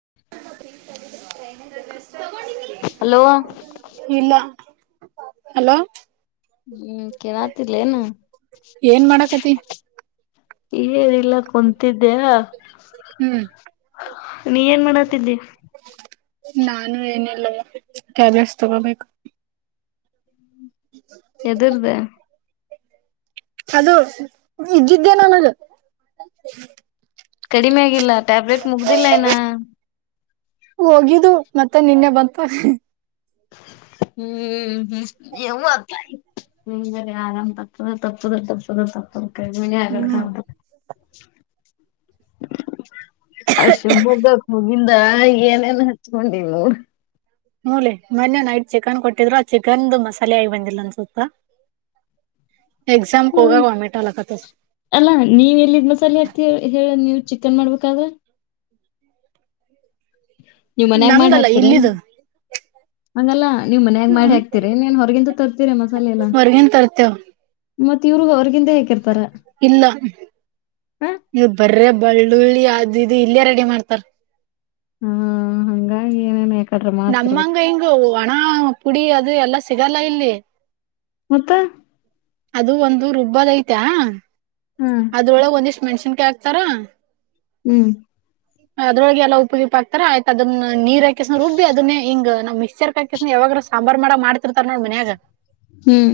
್ರ [unintelligible] hello ಇಲ್ಲ hello ಹ್ಮ್ ಕೇಳಾತಿರ್ಲ್ಲ ನು ಏನ್ ಮಾಡಾಕತಿ ಏನಿಲ್ಲ ಕುಂತಿದ್ದೀನಿ ಹ್ಮ್ ನೀ ಏನ್ ಮಾಡಾತಿದ್ದಿ ನಾನು ಏನೆಲ್ಲ ಕ್ಯಾಬಸ್ ತಗೋಬೇಕು ಎದರುದ ಅದು ಇದ್ದಿದ್ದೇ ನನಗ ಕಡಿಮೆ ಆಗಿಲ್ಲ ಟ್ಯಾಬ್ಲೆಟ್ ಮುಗ್ದಿಲ್ಲ ಇನ ಹೋಗಿದೂ ಮತ್ತೆ ನಿನ್ನೆ ಬಂತ ಹ್ಮ್ ಹ್ಮ ಎವ್ವ ತಾಯಿ ಹ್ಮ ಬರಿ ಆರಾಮ್ ತಪ್ಪದೆ ತಪ್ಪದ ತಪ್ಪದ್ರ ತಪ್ಪದ ಕಡಿಮಿ ಆಗಲ್ಲ ಹ್ಮ್ ಕಾಣುತ್ತ [inaudible] ಅ ಶುಬುಬ ಹೊಂಗಿಂದ ನ ಏನೇನು ಹಚ್ಕೊಂಡಿವು ನೋಡ ಹೂ ಲೆ ಮೊನ್ನೆ ನೈಟ್ ಚಿಕನ್ ಕೊಟ್ಟಿದ್ರು ಆ ಚಿಕನ್ದು ಮಸಾಲೆ ಆಗಿ ಬಂದಿಲ್ಲ ಅನ್ಸುತ ಹ್ಮ್ ಅಲ್ಲಾ ನೀವ ಎಲ್ಲಿದ ಮಸಾಲೆ ಹತ್ತಿ ಹೇಳ ನೀ ಚಿಕನ್ ಮಾಡ್ಬೇಕಾದ್ರ ನೀವ್ ಮನ್ಯಾಗ ನಮ್ದಲ್ಲ ಇಲ್ಲಿದು ಅಂಗಲ್ಲ ನೀವು ಮನ್ಯಾಗ ಮಾಡಿ ಹಾಕ್ತೀರಿ ಎನ್ ಹೊರ್ಗಿಂತ ತರ್ತೀರಾ ಮಸಾಲಿ ಎಲ್ಲ ಹೊರ್ಗಿನ್ ತರ್ತೇವ ಮತ್ತೆ ಇವ್ರಗ ಅವ್ರಿಗೆ ಇಲ್ಲ ಹ ನೀವು ಬರ್ರ ಬೆಳ್ಳುಳ್ಳಿ ಅದು ಇದು ಇಲ್ಲೇ ರೆಡಿ ಮಾಡ್ತಾರ ಹಾ ಹಂಗಾಗಿ ಏನೇನ್ ಯ ನಮ್ಮಂಗ ಹಿಂಗ ವಣ ಪುಡಿ ಅದು ಇದು ಎಲ್ಲ ಸಿಗಲ್ಲ ಇಲ್ಲಿ ಮತ್ತ ಅದು ಒಂದು ರುಬ್ಬದ ಐತಾ ಹಾ ಅದೊಳಗೆ ಒಂದಿಷ್ಟ ಮೆಣಸಿನ್ಕಾಯಿ ಹಾಕ್ತಾರ ಹ್ಮ್ ಅದ್ರೊಳಗೆ ಎಲ್ಲ ಉಪ್ಪಗಿಪ್ಪ ಹಾಕ್ತಾರ ಆಯ್ತ ಅದನ್ನ ನೀರ್ ಹಾಕಿಸ್ನ ರುಬ್ಬಿ ಅದನ್ನೇ ಹಿಂಗ ನಾವ್ ಮಿಕ್ಸರಕ ಹಾಕಿ ಯಾವಾಗ್ರ ಸಾಂಬಾರ್ ಮಾಡಗ ಮಾಡ್ತಿರ್ತಾರ ನೋಡ್ ಮನ್ಯಾಗ ಹ್ಮ್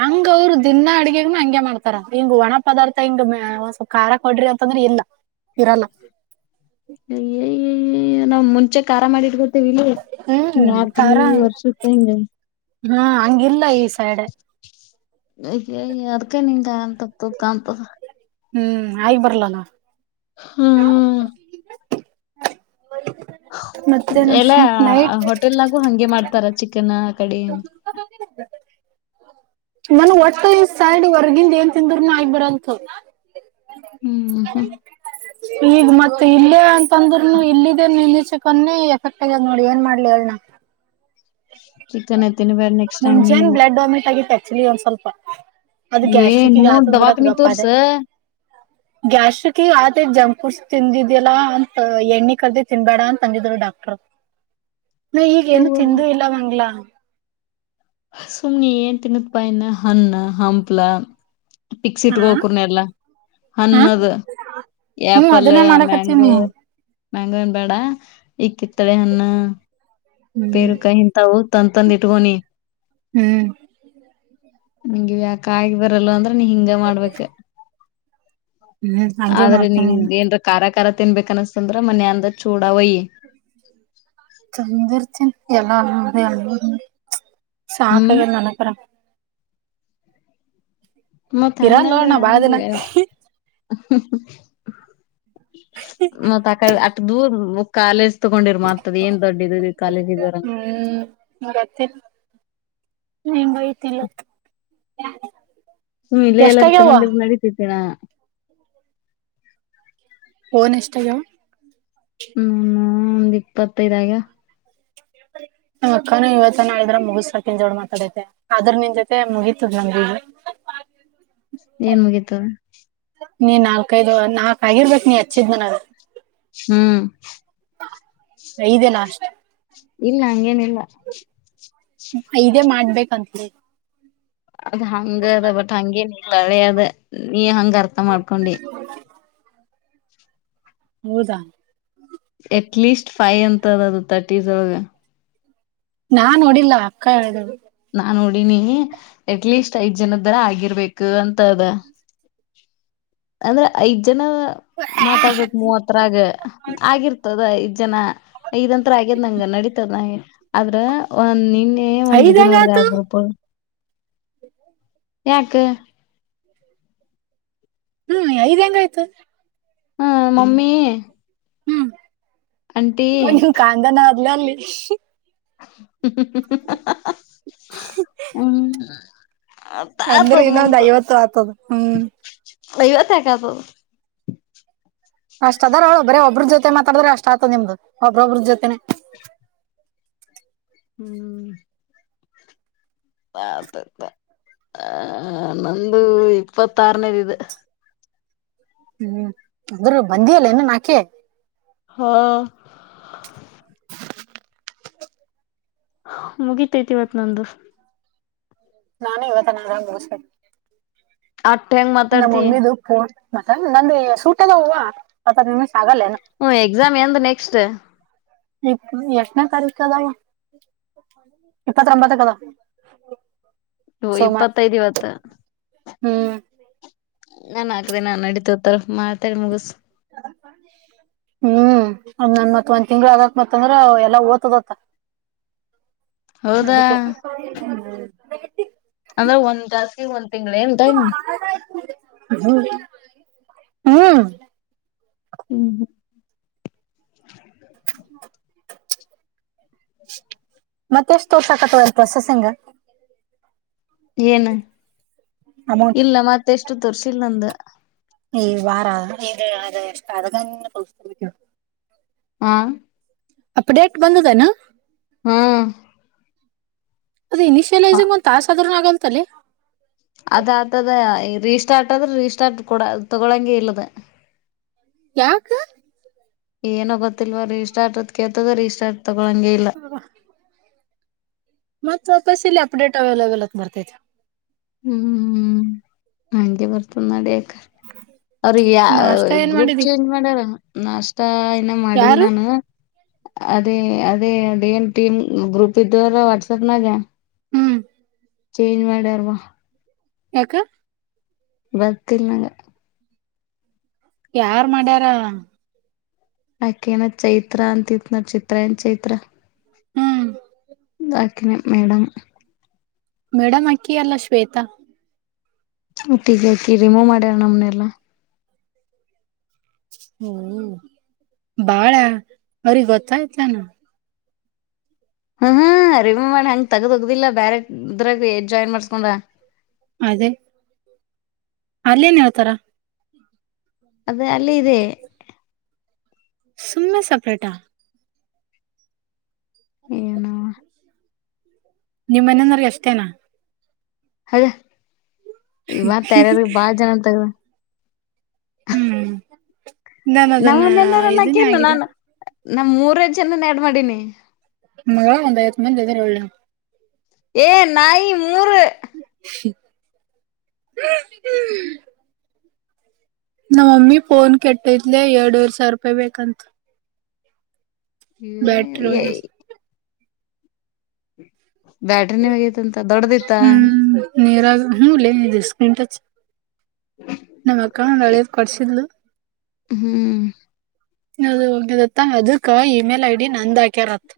ಹಂಗ ಅವ್ರು ದಿನಾ ಅಡ್ಗೆಗ್ನು ಹಂಗೆ ಮಾಡ್ತಾರ ಹಿಂಗ್ ಒಣ ಪದಾರ್ಥ ಹಿಂಗ ಸ್ವಲ್ಪ ಖಾರ ಕೊಡ್ರಿ ಅಂತಂದ್ರೆ ಇಲ್ಲ ಇರಲ್ಲ ಅಯ್ಯಯ ನಾವ್ ಮುಂಚೆ ಖಾರ ಮಾಡಿಟ್ಬೊ ಹ್ಮ್ ತರ ವರ್ಷಕ್ಕ ಹಿಂಗ ಹಾ ಹಂಗಿಲ್ಲ ಈ ಸೈಡ್ ಐ ಐ ಅದಕ ನಿನ್ಂತತ ಕಾಣಂತದ ಹ್ಮ್ ಆಯಿ ಬರ್ಲಲ್ಲ ಹ್ಮ ಮತ್ತೆ ಎಲ್ಲಾ ನಡ್ಸಿ ನೈಟ್ ಹೋಟೆಲ್ನಾಗು ಹಂಗೆ ಮಾಡ್ತಾರ ಚಿಕನ್ ಕಡೆ [unintelligible] ನನ್ ಒಟ್ಟ ಸೈಡ್ ಹೊರ್ಗಿಂದ ಏನ್ ತಿಂದ್ರನು ಆಗಬರಲ್ಲತು ಹ್ಮ್ ಹ್ಮ್ ಈಗ ಮತ್ತ ಇಲ್ಲೇ ಅಂತಂದ್ರರುನು ಇಲ್ಲಿದ್ದೇ ನಿಂದಚಕನ್ನೆ ಎಫೆಕ್ಟ್ ಆಗ್ಯದ್ ನೋಡಿ ಏನ್ ಮಾಡ್ಲಿ ಎನ ಚಿಕನ್ ಐ್ತೀನಿ ಬೇಡ ನೆಕ್ಸ್ಟ್ ಟೈಮ್ ನೀಲ್ಲಿ ಚಿಲಿ ಒಂದ್ ಸ್ವಲ್ಪ ಅದು ಏ ಗ್ಯಾಸ್ಟ್ರಿಕ್ಗ ನೋಡ್ ದವಾಖಾನಿ ತೋರ್ಸ ಗ್ಯಾಸ್ಟ್ರಿಕ್ ಆತ ಜಂಪ್ ಕುರ್ಸ್ ತಿಂದಿದ್ಯಲ್ಲಾ ಅಂತ ಎಣ್ಣಿ ಕರ್ದಿ ತಿನ್ಬೇಡ ಅಂತ ಅಂದಿದ್ರು ಡಾಕ್ಟರ್ ನ ಈಗೇಏನು ತಿಂದುೂ ಇಲ್ಲ ಮಂಗ್ಲ ಸುಮ್ನೆ ಏನ್ ತಿನ್ನತ್ ಪಾಯನ್ನ ಹಣ್ಣ ಹಂಪ್ಲ ಪಿಕ್ಸ್ ಹಾ ಇಟ್ಕೋಕರ್ನೆ ಎಲ್ಲ ಹ ಹನ್ನದ ಹ್ಮ್ ಆಪಲ್ ಅದನ್ನೇ ಮಾಡಕತ್ತೀನಿ ಮ್ಯಾಂಗೋ ಮಂಗ ಬಡ ಈ ಕಿತ್ತಲೆ ಹಣ್ಣು ಹ್ಮ್ ಪೇರು ಕ ಇತವು ತನ್ ತಂದ ಇಟ್ಕನ ಹ್ಮ್ ನಂಗಗೆ ಯಾಕ ಆಗಿ ಬರಲ್ಲ ನೀ ಹಿಂಗ ಮಾಡ್ಬೇಕ ಹ್ಮ್ ಹಂಗೆ ಆದ್ರೆ ಮಾಡ್ತೀನಿ ನಿಂಗ ಏನ್ರ ಖರ ಖರ ತಿನ್ಬೇಕು ಅನ್ಸ ಅ್ರ ಮನ ಅಂದ ಚೂ ತಂದರ್ತ ಎಲ್ಲ ಅ ಅ ಹ್ಮ್ ಸಾಖಯ ನನಪುರ ಮತ್ ಇರಲ್ ನೋಣ ಬಾಳ ದಿನ [inaudible] ಮ ತಕ ಆಟ ದ [unintelligible] ಕಾಲೇಜ್ ತಕೊಂಡಿರ್ ಮ್ತದ ಏನ್ ದೊಡ್ಡ ಕಾಲೇಜ ಇದಾರ ಹ್ಮ್ ಗೊತ್ತಿಲ್ಲ ಹ ಸುಮ್ಮಿಲೆ ಎಲ್ಲರು ತಗೊಂಡಿದ್ ನಡತಿದ್ದೇನಾ ಓನ್ ಇಷ್ಟಯ ಹ್ಮ ಒಂದ್ ಇಪ್ಪತ್ತೈದಾಗ ನಮ್ಮ್ ಅಕ್ಕಾನ ಇವತ್ತನ ಇದ್ರ ಮುಗಸಕನ್ ಜೋಳ ಮಾತಾಡತೆ ಆದ್ರ ನಿನ್ ಜೊತೆ ಮುಗೀತದ ನಮ್ಗೆಗ ಏನ್ ಮುಗೀತು ನೀ ನಾಲ್ಕೈದು ನಾಲ್ಕ್ ಆಗಿರ್ಬೇಕಕ್ ನೀ ಹಚ್ಚಿದ್ ಮನ ಹ್ಮ್ ಇದೇ ನ ಅಷ್ಟ ಇಲ್ಲ ಹಂಗೇನಿಲ್ಲ [inaudible] ಇದೇ ಮಾಡ್ಬೇಕಂತ ಹೇಳಿಿ ಅದ್ ಹಂಗ ಅದ ಬಟ್ ಹಂಗೇನ ಒಳೆಯದು ನೀ ಹ ಅರ್ಥ ಮಾಡ್ಕೊಂಡಿ ಹೌದಾ ಎ ಅಟ್ ಲೀಸ್ಟ್ ಫೈ್ ಅಂತದ ಅದು ತರ್ಟೀಸ್ ಒಳಗೆ ನಾನ್ ನೋಡಿಲ್ಲ ಅಕ್ಕ ಹೇಳಿದರು ನಾ ನೋಡಿನಿ ಎಟ್ಲೀಸ್ಟ್ ಐದ್ ಜನದ ದರ ಆಗಿರ್ಬೇಕು ಅಂತ ಅದ ಅಂದ್ರೆ ಐದ್ ಜನ ಮಾತಾಡ್ಬೇಕಕ್ ಮೂವತ್ರರಾಗ ಆಗಿರ್ತದ ಇದ್ ಜನ ಇದಂತ್ರ ಆಗ್ಯದ್ ನಂಗ ನಡೀತದ ನ ಆದ್ರ ಒ ನಿನ್ ಹಯದು ಇದು ನೋಡ್ದ ಆ ಗ್ರೂಪಲ್ ಯಕ ಹ್ಮ್ ಐದ್ ಹೆಂಗ ಆಯ್ತು ಹ್ಮ ಮಮ್ಮಿ ಆಂಟಿ ಒ ಕಾಂದ ನ ನನ್ನ ಹ ಹ್ಮ್ ಅಂದ್ರೆ ಆತದ ಇನ್ನೊಂದು್ ಐವತ್ತು ಆಗ್ತದ ಹ್ಮ್ ಯವತಕಬ ಅಷ್ಟ ಅದಾರ ಅವ ಬರೀ ಒಬ್ರ ಜೊತೆ ಮಾತಾಡಿದ್ರೆ ಅಷ್ಟ ಆತ ನಿಮ್ದು ಒಬ್ಬ್ರೊಬ್ರದ ಜೊತೆನೆ ಹ್ಮ್ ಆತ ಆತ ಆ ನಂದು ಇಪ್ಪತ್ತಾರನೇದ ಇಿದೆ ಹ್ಮ್ ಅಂದ್ರೂ ಬಂದಿಯಲ್ಲ ನು ನಾಕೆ ಹಾ ಮುಗ ತತಿವತ್ತು ನಂದು ನಾನೇ ಇವತ್ತ ನ ಆರಾಮ್ ಬೋಗಸ್ತ ಆ ಠೆಂಗ ಮತಡ್ತಿ ಮತ್ತ ನಂದ ಸೂಟೆನ ಹೂವ ಮ ನಿಮ ಹ್ಮ ಎಕ್ಸಾಮ್ ಎಂತ ನೆಕ್ಸ್ಟ್್ ಇ ಎಷ್ಟನೇ ತಾರೀಕ್ ಅದಾವ ಇಪ್ಪತ್ಂಬತ್ತದಾವ ಇಪ್ಪತ್ತೈದು್ ಇವತ್ತು ಹ್ಮ್ ನಾನ್ ಹಾಕ್ದ ನು ನಡಿತೋತಾರ ಮಾತಾಡಿ ಮುಗಿಸಸು ಹ್ಮ್ ಒ ನನ್ ಮತ್ ಒಂದ್ ತಿಂಗ್ಳ ಅದತ್ ಮತ್ತಂದ್ರ ಎಲ್ಲಾ ಓದತದತ್ತ ಹೌದಾ ಅದಕ್ಕೆ ಹ್ಮ ಮಟ್ಟ ಅದ್ರ ಒಟ ಒಂದ ತಿಗಳ ನ್ ಟೈಮ್ ಹ್ಮ್ ಹ್ಮ್ ಹ್ಮ್ ಹ್ಮ ಮತ್ತೆಷ್ಟು ತೋಷಕ ತಗತ ಸಸಂಗ ಏನು ಅಮೌಂಟ್ ಇಲ್ಲ ಮತ್ತೆಷ್ಟು ತೊರ್ಸಿಲ್ ನಂದ ಹ ಇ ಅದೇಷ್ಟಾದಕ ಪ್ರಸ್ತ ಹಾ ಅಪಡಟ್ ಬಂದದನಾ ಹ್ಮ ಅದು ಇನಿಿಯೈಂಗ ಒಂದ ತ ನಾಗಂತಲ್ಲಿ ಅದ್ತದ ರೀಸ್್ಟಾರ್ಟ್ ಆದ್ರೆ ರೀಸ್್ಟಾರ್ಟ್ ಕೊಡ ತಗೊಳಂಂಗಗೆ ಇಲ್ಲದ ಯಾಕ ಏನ ಗೊತ್ತಿಲ್ವಾ ರಿಸ್ಟಾರ್ಟ ಅದ್ ಕೇಳ್ತದ ರಿಸ್ಟಾರ್ಟ್ ತಗಳಂಗೇ ಇಲ್ಲ ಮತ್ತತ್ ವಪಸ್ ಇಲ್ಲಿ ಅಪ್ಡೇಟ್ ಅವೈಲಬಲ್ ಆತ್ ಬರ್ತೈತೆ ಹ್ಮ್ ಅಂಗೆ ಬರತ ನಡ ಅವ್ರಿಗೆ ಯ ನಾಷ್ಟ ಏನ್ ಗ್ರೂಪ್ ಮಾಡಿದಿ ಚೇಂಜ್ ಮಾಡ್ಯಾರ ನಾಷ್ಟತಾ ಇನ್ನ ಮಾಡಿಲ್ ಯಾರು ನಾನು ಅದೇ ಅದೇ ಅದೇ ಏನ್ ಟೀಮ್ ಗ್ರೂಪ್ ಇದ್ದವರ ವಾಟ್ಸಪ್ನಾಗ ಹ್ಮ್ ಚೇಂಜ್ ಮಾಡ್ಯಾರವಾ ಯಕ ಬತ್ತರ್ ನಾಗ ಯಾರ್ ಮಾಡ್ಯಾರ ಅಾಕ ನ ಚೈತ್ರ ಅಂತಿತ್ ನೋ ಚಿತ್ರ ಏನ್ ಚೈತ್ರ ಹ್ಮ್ ಆಾಕನ ಮೇಡಮ ಮೇಡಮ್ ಅಕ್ಕಿ ಎಲ್ಲ ಶ್ವೇತಾ ಗ ಆಕಿ ರಿಮೂವ್ ಮಾಡ್ಯಾರ ನಮ್ನೆಲ್ಲಾ ಹ್ಮ ಬಾಳ ಅವ್ರ ಗೊತ್ತಾಯ್ತಾನ ಹ್ಮ್ ಹ್ಮ ರಿಮೂವ್ ಮಾಡಿ ಹಂಗ್ ತಗ್ದ್ಗ್ದಿಲ್ಲ ಬ್ಯರೆ ಇದ್ರಾಗ ಜಾಯ್ನ್ ಮಾಡಸ್ಕೊಂಡ ಅದೇ ಅಲ್ಲೇನ್ ಹೇಳ್ತಾರ ಅದ ಅಲ್ಲಿ ಇದೆ ಸುಮ್ಮೆ ಸಪ್ರಟ ಏನ ನಿಮ್ಮ ಮನೆಯನ್ರ ಎಷ್ಟೇನಾ ಅದ ಇವತ್ಾರಾರ ಬಾಳ ಜನ ಅಂತಾರ ಹ್ಮ್ ನಾನು ಅದನ್ನ ಇದನೇ ನಮ್ಮನ್ನೆಲ್ಲರನ್ನಾಕೇನು ಆಗಿಲ್ಲ ನಾನು ನಮ್ ಮೂರ್ ಜನ ನಡ್ ಮಾಡೀಿನಿ ಮ ಒಂದ್ ಐವತ್ ಮಂದಿ ಇದಾರೆ ಒಳ್ಳೆ ಎ ನಾಯ ಹ [inaudible] ಹ ನಮ್ಮಮ್ಮಿ ಪಫೋನ್ ಕೆಟ್ಟಿದ್ಲೆ ಎರಡ್ೂರ್ ಸಾವಿರ ರೂಪಾಯಿ ಬೇಕಂತ ಹ್ಮ್ ಬ್ಯಾಟ್ರಿ ಎ ಹೋಗಿ ಬ್ಯಾಟ್ರಿ ನೀ ಹಗೈತಿಂತ ದೊಡ್ಡದ ಇತ್ತ ಹುನ್ಲೆ ಸ್ಕ್ರೀನ್ ಟಚ್ ನಮ್ಮ್ ಅಕ್ಕ ಒಳೆದ ಕೊಡ್ಸಲ್ಲು ಹ್ಮ್ ಅದು ಹೋಗದತ್ತ ಅದಕ್ಕ ಇಮೇಲ್ ಐ ಡಿ ನಂದ್ ಹಾಕ್ಯಾರತ್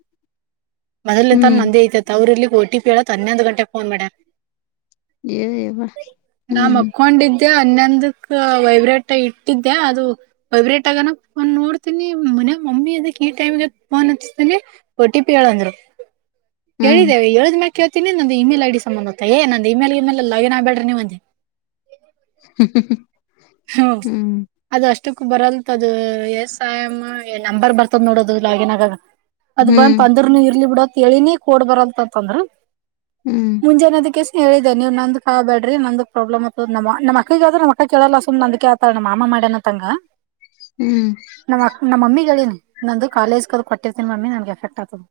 ಮೊದಲ ಎಂತ ಹ್ಮ್ ಮಂದೆ ಐತೆತೆ ಅವ್ರಲ್ಲಿ ಓಟಿ ಪಿ ಹೇಳಳತ್ ಹನ್ನೊಂದು ಗಂಟೆಗೆ ಫೋನ್ ಮಾಡ್ಯ ಎವ ಹ್ಮ್ ಮಕ್ಕೊಂಡಿದ್ದೆ ಹನ್ನೊಂದಕ್ಕ ವೈಬ್ರೇಟ್ ಇಟ್ಟಿದ್ದೆ ಅದು ವೈಬ್ರೇಟ್ ಆಗಾನ ಒನ್ ನೋಡ್ತೀನಿ ಮನ ಮಮ್ಮಿ ಅದಕ್ ಈ ಟೈಮ್ಗೆ ೋನ್ ಹಚ್ತನಿ ಒ ಟಿ ಪಿ ಹೇಳಂದ್ರು ಹ್ಮ್ ಹೇಳಿದ್ದೇವೆಏ್ದ ಮ ಕೇಳ್ತೀನಿ ನಂದು ಇಮೇಲ್ ಐ ಡಿ ಸಂಬಧಾ ಏ ನಂದು ಇಮೇಲ್ ಇಮೇಲ್ಲ ಲಾಗಿನ್ ಆಗ್ಬೇ್ರ ನೀವ ಅಂದೇ [inaudible] ಹ್ಮ ಹ್ಮ್ ಅದಷ್ಟೇ ಕ್ಕ ಬರಲ್ತ್ ಅದು ಎಸ್ ಸಾಯಮ್ಮ ನಂಬರ್ ಬರ್ತದ ನೋಡದು ಲಾಗಿನ್ ಆಗ ಅದ ಬಂದತ್ ಹ್ಮ್ ಅಂದ್ರನು ಇರ್ಲಿ ಬಿಡತ್ ತಿಳಿನಿ ಕ ಕೊಡ್ ಬರಂತತ್ಂದ್ರ ಹ್ಮ್ ಮುಂಜಾನದಕ್ಕೆ ಹೇಳಿದೆ ನೀವು ನಂದು ಕ ಬ್ಯಾಡ್ರ ನಂದುಗ್ ಪ್ರಾಬ್ಲಮ್ ಅದ ನಮ್ಮ ನಮ್ಮ ಅಕ್ಕಗ ಆದ್ರ ನಮ್ಮ ಕೇಳಲ್ಲ ಸುಮ್ ನಂದಕೆ ಆಳ್ತಾಣ್ಣ ಮಾಮ ಮಾಡ್ಯನ ತಂಗ ಹ್ಮ್ ನಮ್ಮ್ ಅ ನಮ್ಮ ಮಮ್ಮಿಗಳೇನು ನಂದು ಕಾಲೇಜ್ ಕದ ಕೊಟ್ಟಿರ್ತೀನಿ ಮಮ್ಮಿ ನನ್ಗೆ ಎಫೆಕ್ಟ್ ಆಗ್ತದ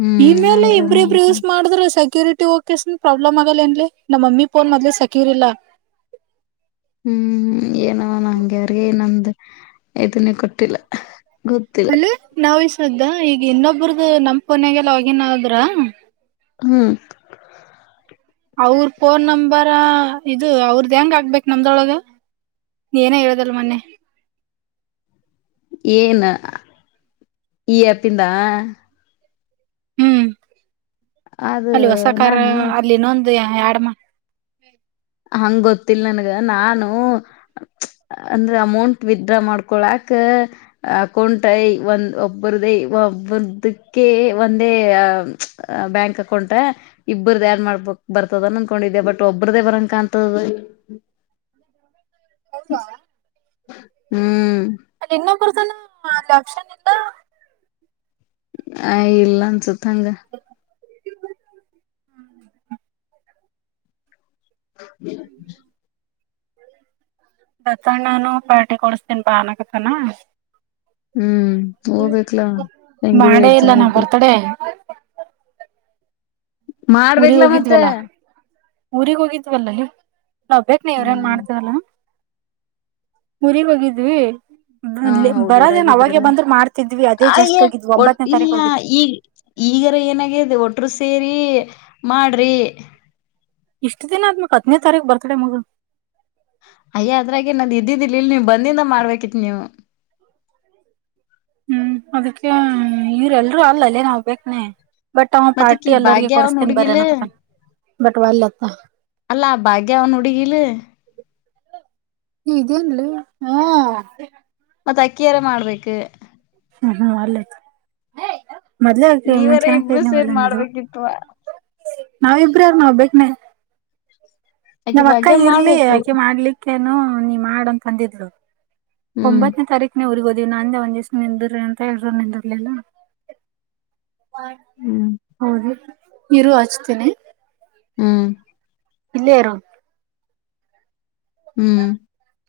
ಹ್ಮ್ ಇಮೇಲೆ ಅಂದ್ರೆ ಇಬ್ರ ಇಬ್ರು ಅಂತ ಯೂಸ್ ಮಾಡಿದ್ರೆ ಸಾಕ್ತಿ ಸಕ್ಯೂರಿಟಿ ಓಕನ್ ಪ್ರಾಬ್ಲಮ್ ಆಗಲ್ಲ ಎನ್ಲಿ ನಮ್ಮ ಮಮ್ಮಿ ಫೋನ್ ಮೊದ್ಲಿ ಸೆಕ್ಯೂರ್ ಇಲ್ಲ ಹ್ಮ್ ಏನ ನಂಗೆ ಯ್ರಿಗೆ ನಂದ್ದ ಈದನ್ನೇ ಕೊಟ್ಟಿಲ್ಲ... ಗೋತ್ತಿಲ್ಲ? ಅದಾ ಈಗ ಇನ್ನೊಬ್ರದು ನಮ್ ಫೋನ್ ನಗೆ ಲಾಗಿನ್ ಅದ್ರ. ಹ್ಮ್ ಅವ್ರ ಫೋನ್ ನಂಬರ ಇದು ಅವ್ರದ ಹೆಂಗ್ ಆಗ್ಬೇಕ ನಮ್ದೊಳಗ ಏನೇ ಹೇಳುದಲ್ ಮೊನ್ನೆ ಏನ ಈ ಅಪ್ಪಿಂದ ಹ್ಮ್ ಅದು ಅಲ್ಲಿ ಹೊಸ ಕಾರ ನಾನು ಅಲ್ಲಿ ಇನ್ನೊಂದು ಅದ ಯಡಮ ಹಂಗ್ ಗೊತ್ತಿಲ್ಲ ನನ್ಗ ನಾನು ಅಂದ್ರೆ ಅಮೌಂಟ್ ವಿತ್ಡ್ರಾ ಮಾಡ್ಕೊಳಾಕ್ ಅಕೌಂಟ್ಐ ಒಂದ್ ಒಬ್ಬರ್ದೇ ಒಬರ್ದಕ್ಕೆ ಒಂದೇ ಬ್ಯಾಂಕ್ ಅಕೌಂಟ್ ಇಬ್ಬ್ರ ಆಡ್ ಮಾಡ್ಬಕ್ ಬರ್ತದ ಅನ್ಕೊಂಡಿದೆ ಬಟ್ ಒಬ್ರ್ದೇ ಬರ ಕಾಂತ ಹ್ಮಇನಾಡಿಬಲ್ ಹ್ಮ್..... ಇನ್ನೊ ಪರ್ಸನ ಲಕ್ಷನ್ಲ್ ಆನ್ ಇಂಟೆಜಿಬಲ್ ಆ ಇಲ್ಲ ಅನ್ಸತ್ ತಂಗ ಹ್ಮ ಇನಾಡಿಬಲ್ ದತ್ತಣ ನಾನು ಪಾರ್ಟಿ ಕೊಡಸ್ತೀನಿ, ಬಾ ಅನಕತನ. ಹ್ಮ್ ಹೋಗ್ಬೇಕ್ಲಾ ಹೆಂಗಿದ್ರು ಮಾಡೇ ಇಲ್ಲ ಎಕ್ಸಾಮ್ ನಾ ಇರ್ತಾತೇ. ಬರ್ತಡೆ ಊರಿಗ್ ಮಾಡ್ಬೇಕಲ, ಮತ್ತೆ? ಹೋಗಿದ್ವಲ್ಲ ಊರಿಗ್ ಹೋಗಿದವಲ ಅಲ್ಲಿ ನಾವ್ ಬೇಕ್ ಹ್ಮ ನೀವ್ರೇನ್ ಮಾಡ್ತವಲ್ಲಾ ಊರಿಗ್ ಹೋಗಿದ್ವಿ ಹಾ ಬರೋದೇನ್ ಅವಾಗೆ ಹೌದುರಾಗಿದ್ರಲ್ಲ ಬಂದ್ರ ಮಾಡ್ತಿದ್ವಿ ಅದೇ ಆ ಜಸ್ಟ್ ಹೋಗಿದ್ವಿ ಒಂಬತ್ತನೇ ಇಲ್ಲ ತಾರೀಕು ಹೋಗಿದ್ವಿ ಈ ಈಗಾರ ಏನ್ಯಾಗಿದೆ ಒಟ್ರು ಸೇರಿ ಮಾಡ್ರಿ ಇಷ್ಟ ದಿನ ಆದ್ಮಕ್ ಹತ್ತ್ ತಾರೀಕ ಬರ್ತ ಡೇ ಮಾಡ್ ಅಯ್ಯ ಅದ್ರಾಗೆ ನಂದ್ ಇದ್ದಿಲ್ಲ ನೀವ್ ಬಂದಿಂದ ಮಾಡ್ಬೇಕಿತ್ ನೀವು ಹ್ಮ್ ಅದಕ್ಕೆ ಇವ್ರಲ್ರೂ ಅಲ್ಲಲ್ಲೇ ನವ್ಬಕೆನೇ ಬಟ್ ಅವ ಮತ್ತಕಿ ಪಾರ್ಟಿ ಎಲ್ಲರಿಗೆ ಭಾಗ್ಯ ಅವನ್ ಕೊಡಸ್ತೀನ್ ಬರ್ರೇ ಹುಡ್ಗಿಲ್ ಅಂಕತನ ಬಂಟವಾಲ್ ಲತಾ ಅಲ್ಲಾ ಭಾಗ್ಯ ಅವನ್ ಹುಡುಗಿಲ ಇದೇನ್ ಲೇ ಹಾ ಮತ್ತ್ ಅಕಿಯಾರ ಮಾಡ್ಬೇಕು? ಹ್ಮ್ ಹ್ಮ್ ಅಲ್ಲತ ಮೊದ್ಲ ಆಕ ನೀವರ ಇಬ್ರು ಮುಂಚೆನನವಲ್ಲ ಸೇರ್ ನೀದು ಮಾಡ್ಬೇಕಿತ್ವಾ [unintelligible] ನಾವ ಇಬ್ರ ನಾವ್ ಬೇಗ್ನೆ ಅಕಿ ನಮ್ಮ್ ಅಕ್ಕ ಭಾಗ್ಯ ಇರ್ಲಿ ಮಾಡ್ಬೇಕು ಯಾಕೆ ಮಾಡ್ಲಿಕ್ಕೆ ಮತ್ತೇನು ನೀ ಮಾಡ ಅಂತ ಅಂದಿದ್ಲು ಹ್ಮ್ ಒಂಬತ್ತನೇ ತಾರೀಕು! ನೀವು ಊರಿಗೆ, ಹೋದ್ದು? [inaudible] ನಾವೇ ಒಂದ್ ದಿವಸ! ನಿಂತ್ರಿ ಅಂತ ಹೇಳರು ನಿಂತಿರ್ಲಿಲ್ಲ? [inaudible] ಹಾ, ಹ್ಮ್ ಹೌದ. [inaudible] ಇರು ಹಾಚುತ್ತೀನಿ? [inaudible] ಹ್ಮ್... [inaudible] ಇಲ್ಲೇ ಇರು. [inaudible] ಹ್ಮ್.. [inaudible]